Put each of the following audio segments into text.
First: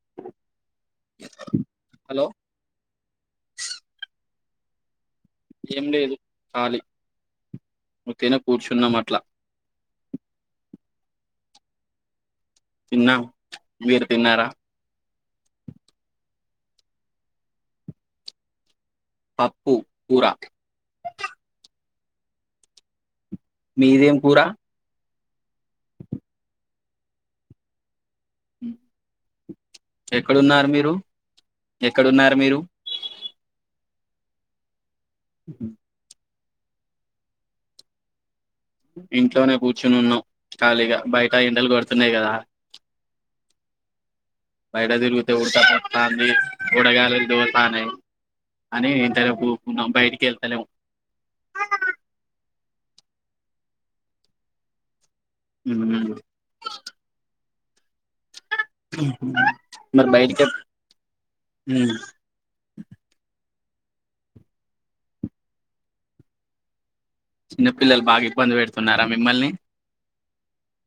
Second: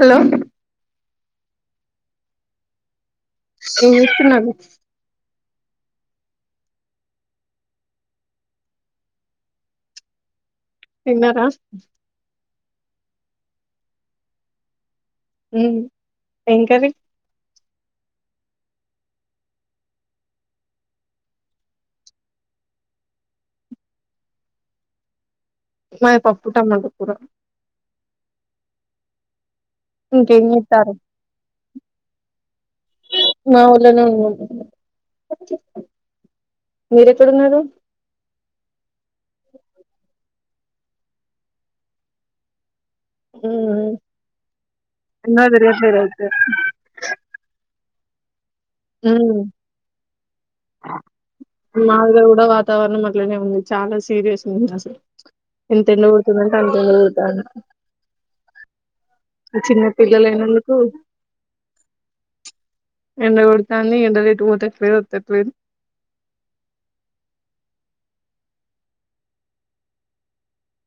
Hello hello ఏం స్తున్నాది ఏం లేదు కాలి ఒకనే కూర్చున్నా అట్లా తిన్నారా తిన్నా మీరు తిన్నారా ఏం కర్రి పప్పుూ కూర మీదేం కూర మాది పప్పు టమాటా కూర హ ఇంకేం ఎక్కడున్నారు మీరు చేస్తారు ఎక్కడున్నారు మీరు మా ఊర్లోనే మీరు ఎక్కడు ఉన్నారు ఇంట్లోనే కూర్చుని ఉన్నాం ఖాళీగా బయట ఎండలు కొడుతున్నాయి కదా ఊ హూ హు బయట తిరిగితే ఉడక పోతాంది [inaudible] అని ఇంట్ల నే కూకున్నాం బయటకి వెళ్తలే మాదిగా కూడా వాతావరణం అట్లనే ఉంది చాలా సీరియస్ ఉంది అసలు ఎంత ఎండ ఉమ్. కొడుతుంది అంటే అంత ఎండ కొడుతుంది ఆ చిన్న మరి బయటికి పిల్లలైనందుకు ఉమ్. ఎండగోడు తంది ఎండలు ఎటు పోతే పోయితే పోయి రా చిన్నపిల్లలు బాగా ఇబ్బంది పెడుతున్నారా మిమ్మల్ని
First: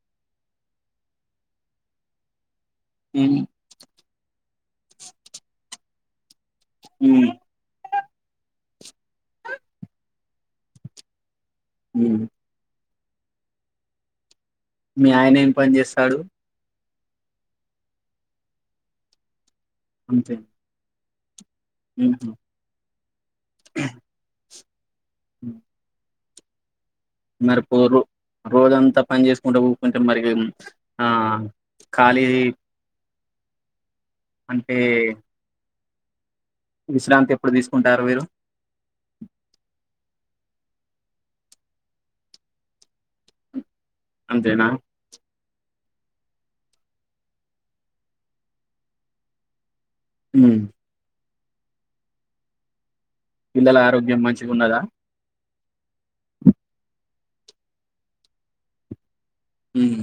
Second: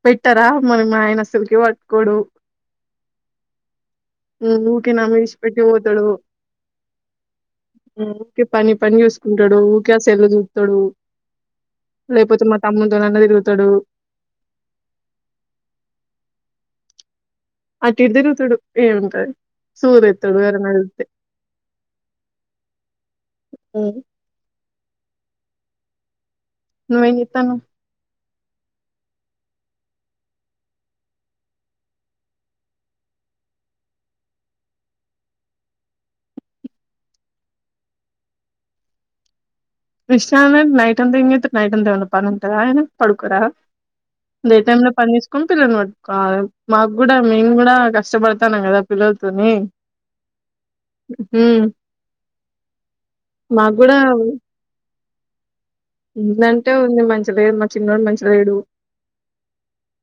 పెట్టారా మనం ఆయన అసలుకి పట్టుకోడు ఉమ్ ఊకే నా మీద విడిచిపెట్టి పోతాడు హూ మ్ ఊకే పని పని చూసుకుంటాడు ఊకే సెల్లు చూస్తాడు ఉమ్. లేపోతే మా తాము గా తిరుగుతాడు మీ ఆయన ఏం పని చేస్తాడు అటు ఇటు తిరుగుతుడు ఏముంటది సూర్ ఇ తడు వేర నతే హూ హు ఉమ్. మ్ నువ్వేం జెత్తానావ్ రోజంతా పని చేస్కుంట కూకుంటే మరింగ్ ఆ ఖాళీ అంటే విశ్రాంతి ఎప్పుడు తీసుకుంటారు మీరు విశ్రామెంట్ నైట్ అంత ఏం జెత్తర్ నైట్ అంతా ఏమన్నా పనుంటదా పడుకోరా డే అంతేనా టైమ్ లో పని చేసుకున్ పిల్లల్నోడ్ కాదు మాగ్గుడా మేం గు కష్టపడతానం గదా పిల్లలతోని మ్మ్ మ్మ్ పిల్లల ఆరోగ్యం మంచిగున్నదా నంటే ఉంది మంచి లేరు మా చిన్నోడు మంచి లేడు హ్మ్మ్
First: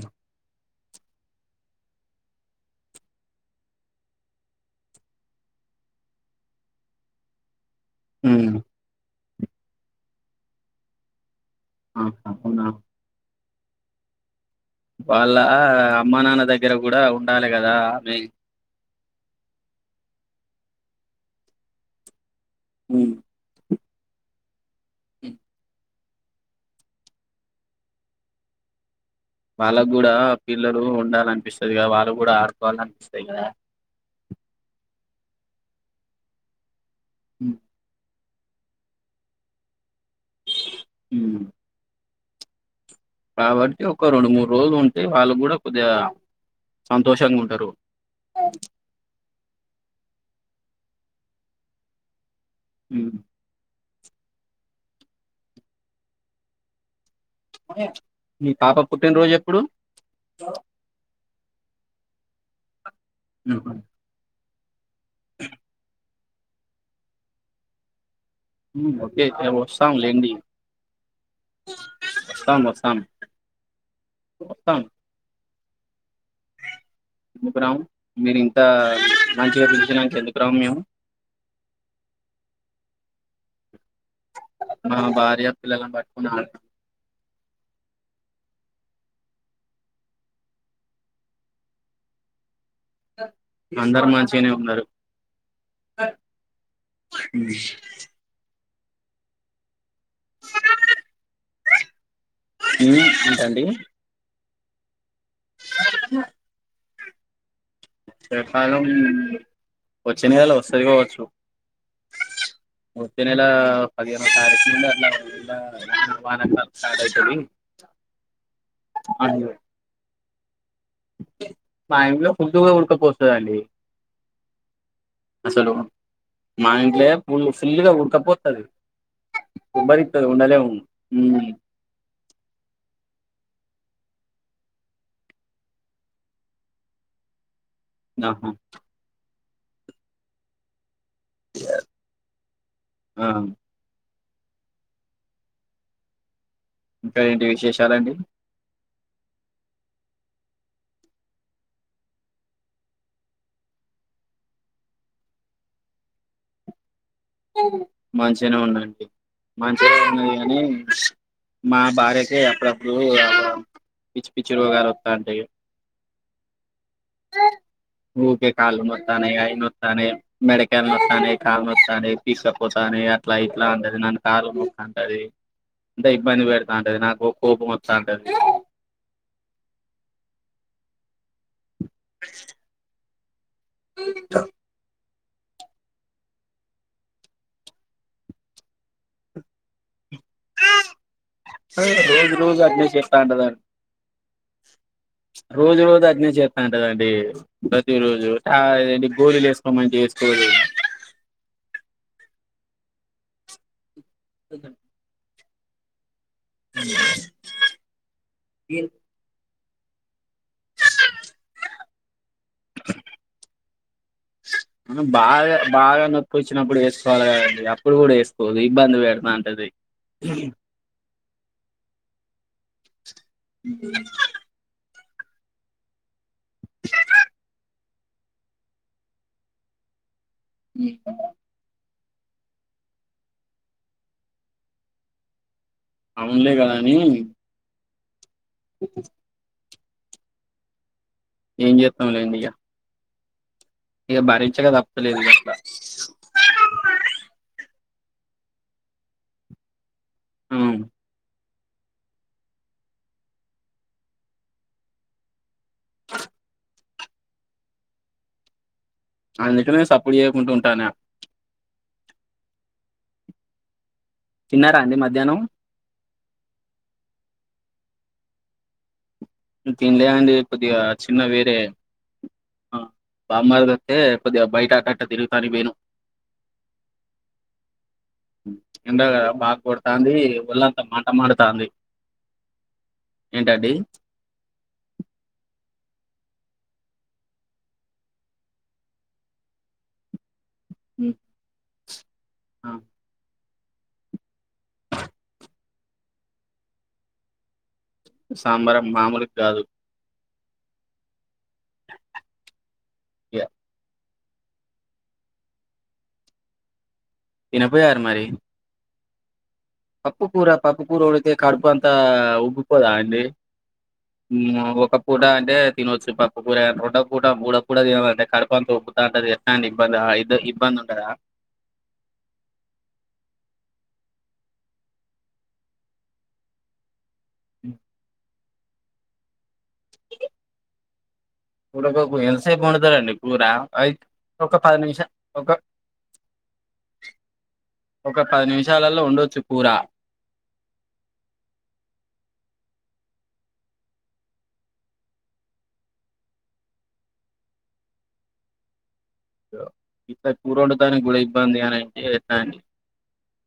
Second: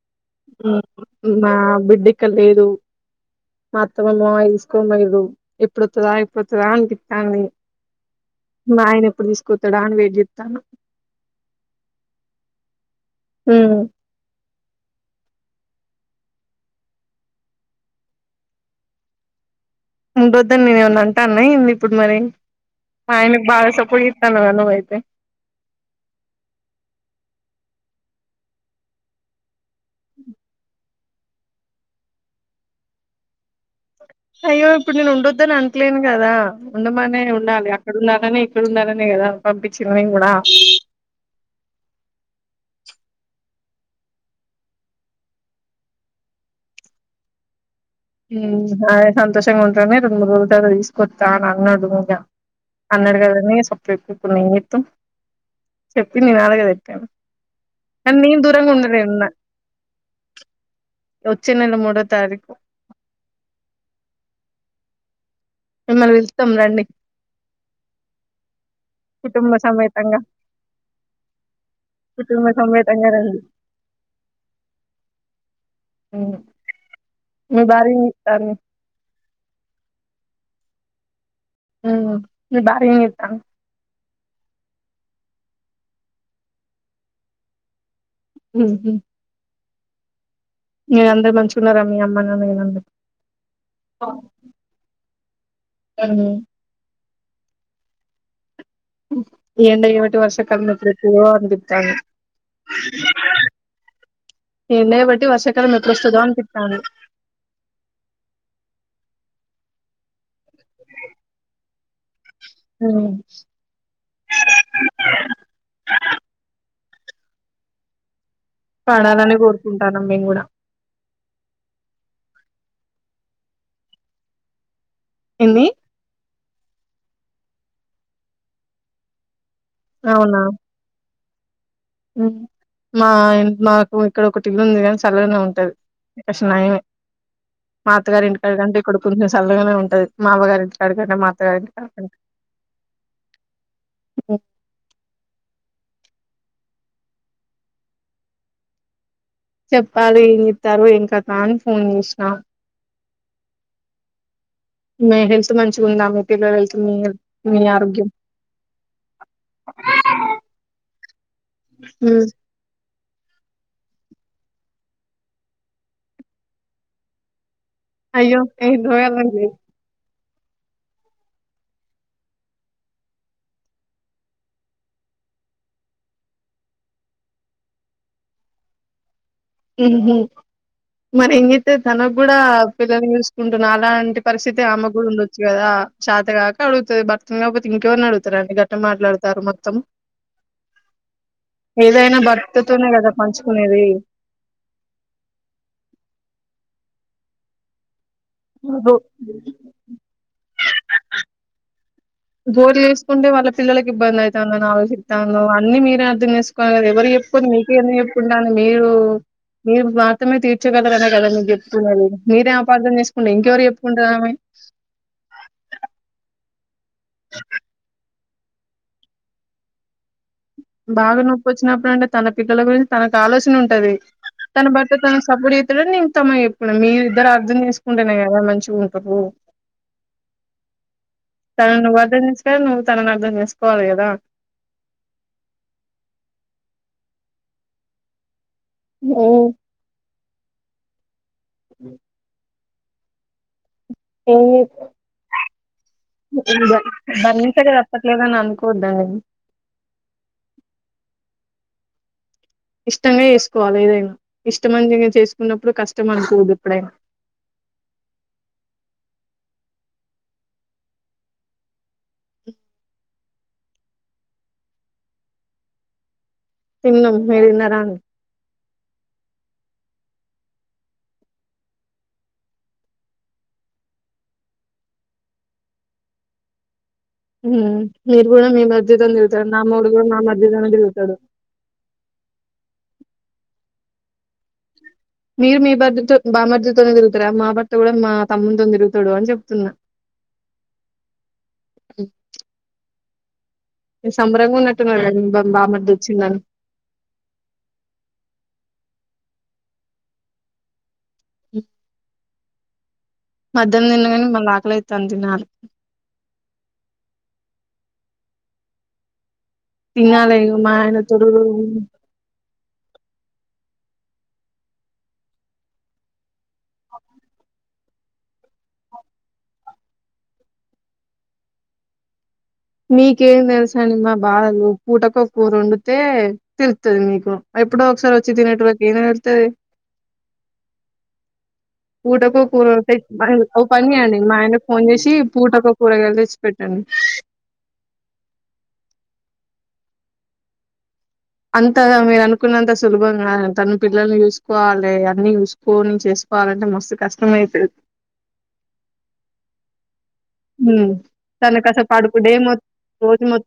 మ్మ్ మా బిడ్డిక్కడ్ లేడు మాఅత్త మా మామయ్య తీసుకోన్పొయ్యిర్రు ఎప్పుడొత్తదా ఎప్పుడొత్తదా అన్పిత్తాంది నాయన ఎప్పుడు దీస్ కుత్తడా అని వెయిట్ జెత్తనా ఆహా అవునా హ్మ్ వాళ్ళ అమ్మ నాన్న దగ్గర గూడా ఉండాలె గదా ఆమె ఉండొద్దని నేనేమన్నా అంటాన్నా ఎందిప్పుడు మరి ఆయనకి బాగా సప్ పొయ్యితాల్లు వల్లబాయ్ రే వాళ్ళగూడా పిల్లలు ఉన్ ఉండాలన్పిస్తది గద వాళ్ళు గూడా ఆడుకోవాలన్పిస్తది గదా అయ్యో ఇప్పుడు నేను ఉండొద్దని అంట్లేను గదా ఉండమనే ఉండాలి అక్కడున్న లనే ఇక్కడుండాలనే గదా పంపిచ్చింద్ మేం గుడా కాబట్టి ఒక రెండు మూడు రోజులు ఉంటే వాళ్ళగుడా కొద్దిగా సంతోషంగా ఉంటారు. మ్మ్ అదే సంతోషంగుంట్రనే రెండు మూడు రోలు తన దీస్కొత్తా అనన్నాడు ఇగ అన్నడు గద నీసం పెప్పిప్పుడు ఏం జెత్తం చెప్పింది గాదుగదిక్క మీ పాప పుట్టిన్ రోజెప్పుడు వచ్చే నెల మూడో తారీకు మ్మ్ హు మనం వెళ్తాం రండి ఓకే కుటుంబ వస్తాం సమేతంగా లేండి కుటుంబ వస్తాం వస్తాం సమేతంగా రండి వస్తాం మీ ఎందుకురాం భార్యని మీరు పిలుత్తాను ఇంత మంచిగా పలిచినక రమ్యం మ్ మీ భార్య ని ఇతాను మా భార్య పిల్లలను పట్టుకుని ఆడ మ్ హు మీరందరూ మంచుకున్నారా మీ అమ్మానాన్న అందరు మంచిగానే ఉన్నారు హలో ఇ ఏందటి వర్ష కాలంలో ప్ర అంది తా ఏంటి అండి ఎనే బట్ వర్షాకాలం లో ప్రస్తుతం అని చెప్పాను రేపారం వచ్చే నెల సై బవచ్చు ఉమ్ వచ్చే నెల పదిహేను తారీకు వానకాలం కాయితుడి పడాలని కోరుకుంటానం మేము కూడా మా ఇంట్లో ఫుడ్దు గా ఉడకపొత్తదండి ఏంది అసలు మా ఇంట్లో ఎప్పుడూ చూసిన ఉడకపోతుంది బరిద్దరు అవునా ఉండలేం ఉమ్ మా మాకి ఇక్కడ ఒకటిళ్ళుంది కాని చల్గానే ఉంటది క నయమే మాత్తగారింటి కాడికి కంటే ఇక్కడ చల్లగానే ఉంటుంది మా అమ్మ గారి ఇంటి కాడ అే మా అత్త గారింటి కాడ ఆహా ఓ ఇంకా ఏంటి విశేషాలండి చెప్పాలీ ఏం చెత్తరు ఏం కత అని ఫోన్ చేసినా మీ హెల్త్ మంచిగుంద మీ పిల్లల హెల్త్ మీ హెల్ మంచిగానే ఉన్నాండి మంచిగానే ఉన్నాది కానీ మా భార్యకే అప్పుడప్పుడు పిచ్చిపిచ్చి రోగాలు వత్తాంటాయి అయ్యో ఊకే కాలు నోత్తనై ఏందో అయి నోత్తనై మెడకాయల్ నోత్తనై కాల్ నోత్తనై తీసుకపోతానై అట్లా ఇట్లా అంటది నన్ను కార్ల పం అంటది అంటే ఇబ్బంది పెడతా ఉంటది నాకు కోపం వస్తా ఉంటది ఉహు మరి ఏం చేత్తది తన కూడా పిల్లల్ని చూస్ ఉంటున్నా అలాంటి పరిస్థితి ఆమె కూడా ఉండొ గదా చాతగాక అడుగుతది భర్తని కాకపోతే ఇంకెవరిని అడుగుతారండి గట్ట మాట్లాడతారు మొత్తం ఏదైనా రోజు రోజు అట్నే భర్తతోనే కదా చేస్తాంటదండి పంచుకునేది రోజు రోజు అట్నే చేస్తా అంటదండి ప్రతి రోజూ టా రో గోళీలు వేసుకోమంటే వేసుకోదు గోళీల్ వేసుకుంటే వాళ్ళ పిల్లలక్ ఇబ్బంది అయితాంది అని వేసుకోదు ఆలోచిత్తన అన్ని మీరే అర్థం చేస్ తీసుకో కదా ఎవరు చెప్పుని మీకుేందు చెప్పున్నాను మీరు మీరు మాత్రమే తీర్చగలరనే కదా మీకు చెప్తున్నది మీరే అపార్థం చేసుకుంటే ఇంకెవరు చెప్పుకుంటది ఆమె ఒచ్చినప్పుడే చాగాడి అప్పుడు కూడా చేస్ పోదు ఇబ్బంది పెేడదంటది బాగా నొప్పోచ్చినప్పుడు అంటే తన పిల్ల గురిం తనకు ఆలోచన ఉంటది తన బట్ త సబుడి ఇయితు న ఇస్తమ ఎప్పుడు మీరు ఇద్దరు అర్ం చేసు ఉంటనే కదా మంచిగుంటవు ఇ అర్ధంచేసుకోవ్ నువ్వు తన అర్థం చేసుకోవాలి కదా అవునులే కదా అని హ్మ్ ఏం చేస్తాంలేండి ఇగ ఏ తప్పలేదు ఇక అట్లా బరించక తప్ అట్లగానె అనుకోద్దాది ఆ ఇష్టమే చేసుకోవాలి ఏదైనా ఇష్టమంత చేసు ఉన్నప్పుడు కష్టం అనుకోవద్దు ఇప్పుడైన అందుకనేే సప్పుడు చేయకుంటా ఉంటానా ఇ తిన్నారా అండి మధ్యాహ్నం తిన్నం మిరు తిన్నారా అండి తినలే అండి కొద్దిగా చిన్న వేరే బామ్మార్ది వత్తే కొద్దిగా బయట ఆ గట్ట తిరుగుతానికి పోయినమ్ ఉహూ మీరు కూడా మీ ఎండ మధ్యతో కదా తిరుగుతారు బాగా నా మెుగుడు కూడా కొడతాంది మా మధ్యలోనే ఒళ్ళంతా మంట తిరుగుతాడు మండుతాంది ఏంటండి మీరు మీ భర్త తో బామార్ధితోనే తిరుగుతరా మా భర్త కూడా మా తమ్మునితోని తిరుగుతడు అని చెప్తున్నా ఆ సంభరంన్నట్ బామ ద చిింద సాంబారం మామూలు కాదు [unintelligible] మధ్యన తిన్నగని మ మళ్ళ ఆకలి అయితంది నాలు తిన పోయారా మారి పప్పు తినాలే కూూర ఇగ మా పప్పు ఆయన కూూర తోడు ఉడితే కడుపు అంతా ఉగుపోదా అండి ఒక పూట అంటే తినచ్చు పప్పు కూూర రెండో పూట మూడ పూట తినాలంటే కడప తకుతాంటది ఎస్ాండ్ ఇబ్బంది ఇ ఇబ్బంది ఉండదా మీకేం తెలుసాని మా బాధలు పూటకో కూర వండితే తెలుస్తుంది మీకు ఎప్పుడు ఒకసారి తు చి తినేటోళ్లకి ఏం తెలుస్తుంది ఉడకకు పూటకో ఎంతసేపు కూర అంటే వండుతారండి కూర ఓ పని అయి చేయండి మా ఒక ఆయనకు పది ఫోన్ నిమిష చేసి ఒక పూటకో కూరగాయ తెచ్చి పెట్టండి కూరా అంత మీరు అనుకున్నంత సులభంగా తను పిల్లల్ని చూసుకోవాలి అన్న చూసుకోని చేసుకోవాలంటే మస్తు కష్టమ అయితుంది అ ఇస్తారి కూర్ ఉండడానికి కూడా ఇబ్బంది అని అంటే ఎట్టా అండి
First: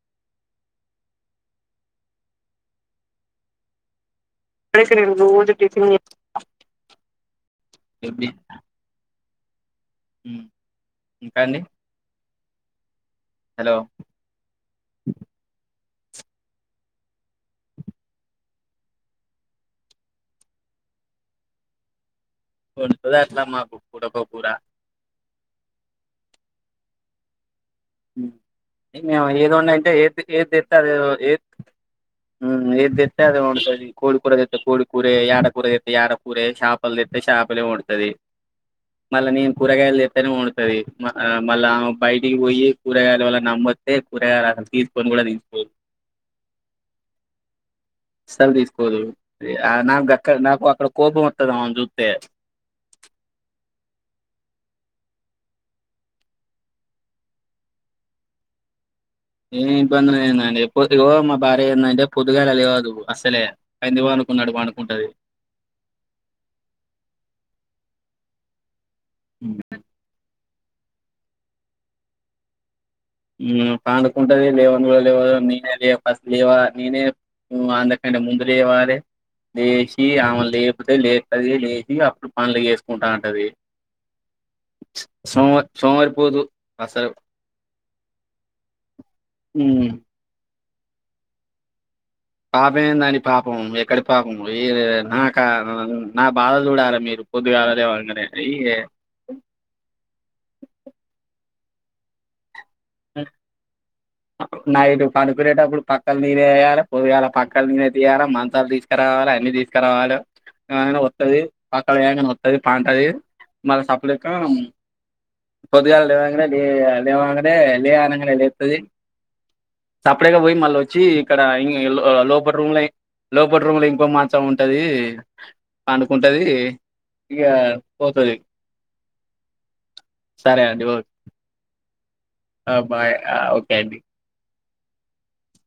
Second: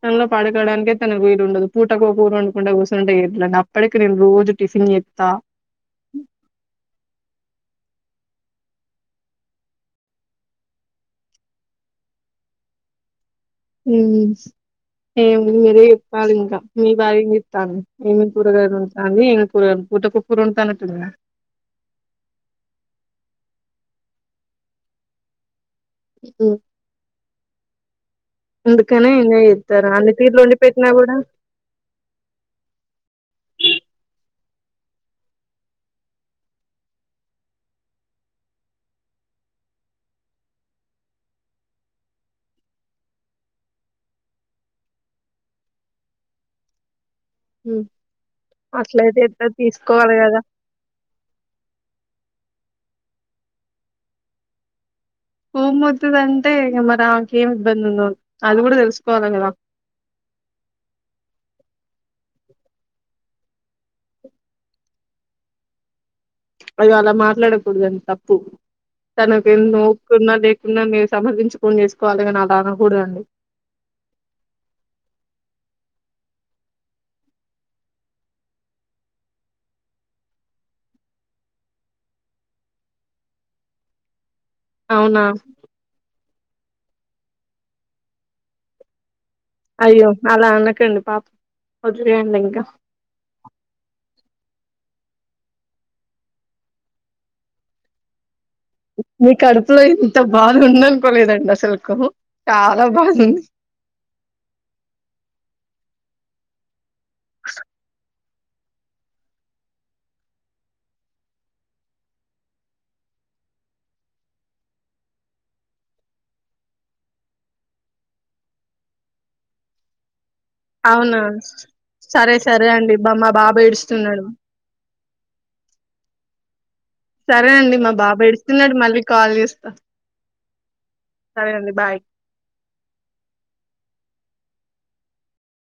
తనలో పడుకోడానికే తనకు వీలు ఉండదు పూటకో ఓ కూర వండుకుంటా కూసుంటే ఎట్లా అప్పటిక నేను రోజ [unintelligible] ఏంది హు ఇంకాండి మ్మ్ ఏముంది మీరే చెప్ చాలింక మీ బావ ఏం చేస్తాండు ఏం లేదు కూరగాయ కోతండు ఏమి కూర పూటకు కూర ఉంటానట్టుంద వండుతాది అట్లా మాకు పూటకో కూర హు ఏది చేత్తారు ఉన్నాంటే అన్ని ఏది తీర్లు వండి ఏదిస్త పెట్టినా అది కూడా ఏ ఏదిస్త అది ఉంటంది కోడి కూర కోడి కూరే యాట కూరే యాట కూరే చాపలు తెత్తే చాపలే వండుతది మళ్ళా నేను కూరగాయలు తెత్తనే వండుతది మళ్ళా బయటికి పోయి కూరగాయలు వాల్ల నమ్మొస్తే కూరగాయలు అసలు తీసుకొని కూడా తీసుకోదు అస్సలు తీసుకోదు అట్లయితే ఎట్లా ఆ నాకు తీసుకోవాలి గాక్కడ కదా నాకు అక్కడ కోపం వత్తది ఆమని చూస్తే కోపం వత్తిది అంటే మరి ఆమెకు ఏం ఇబ్బంది ఉందో అది కూడా తెలుసు ఏ ఇప్పందిందండి ఎప్పు ఇగో మా భార్య ఎందంటే పొద్దుగాల లేవదు అసలే పంది వండుకున్నట్టు వండుకుంటాది అది అలా మాట్లాడకూడదండి తప్పు తనకు ఉమ్ ఎం లే కు నా లే క్ ఉన్నా మీరు సమర్ధించుకొని చేసుకోవాలి కదా అలా అనకు ఉమ్ పనుకుంటది లేవను కూడా లేవదు నీకు ఏంటి చే ఫస్ట్ లేవా నేనే ఊ అందకంటే ముందు లేవారే లేచి ఆమెలు లేపోతే లేపుది లేచి అప్పుడు పనులు వేసుకుంటా ఉంటది అవునా సోమ సోమరి సోమరిపోతూ అసలు ఉమ్, అయ్యో అలా అన్న ఇగొండి పాప పాపే దాని పాపం ఎక్కడి పాపం ఉ నాకా నా బాధలు చూడాలే మీరు పొద్దుగాల లేవంగనే మీ కడుపులో ఇంత బాధ ఉండనుకోలేదండి అసలు కహో చాలా బావుంది నైట్ పనికునేటప్పుడు పక్కల మీరే వేయాలి పోదిగాల పక్కల నేనే తీయాలా మంచలు తీసుకురావాలి అన్ని తీసుకురావాలి ఏ వస్తుది పక్కల ఏనా వస్తుంది పంటది మళ్ళ సప్ల పొదుగలే లే లే లే ఎ లే అనగానై లేపుతుంది ఇప్పుడేగా పోయి మళ్ళీ వచ్చి అవునా ఇక్కడ సరే లోపల సరే రూమ్లో అండి బా మా బాబు లోపల రూమ్లో ఇంకో ఏడుస్తున్నాడు మంచ ఉంటది పనుకుంటుంది ఇక సరే అండి మా బాబు పోతుంది ఏడుస్తున్నాడు మళ్ళీ కాల్ చేస్తా సరే అండి ఓకే సరే అండి బాయ్ బాయ్ ఓకే అండి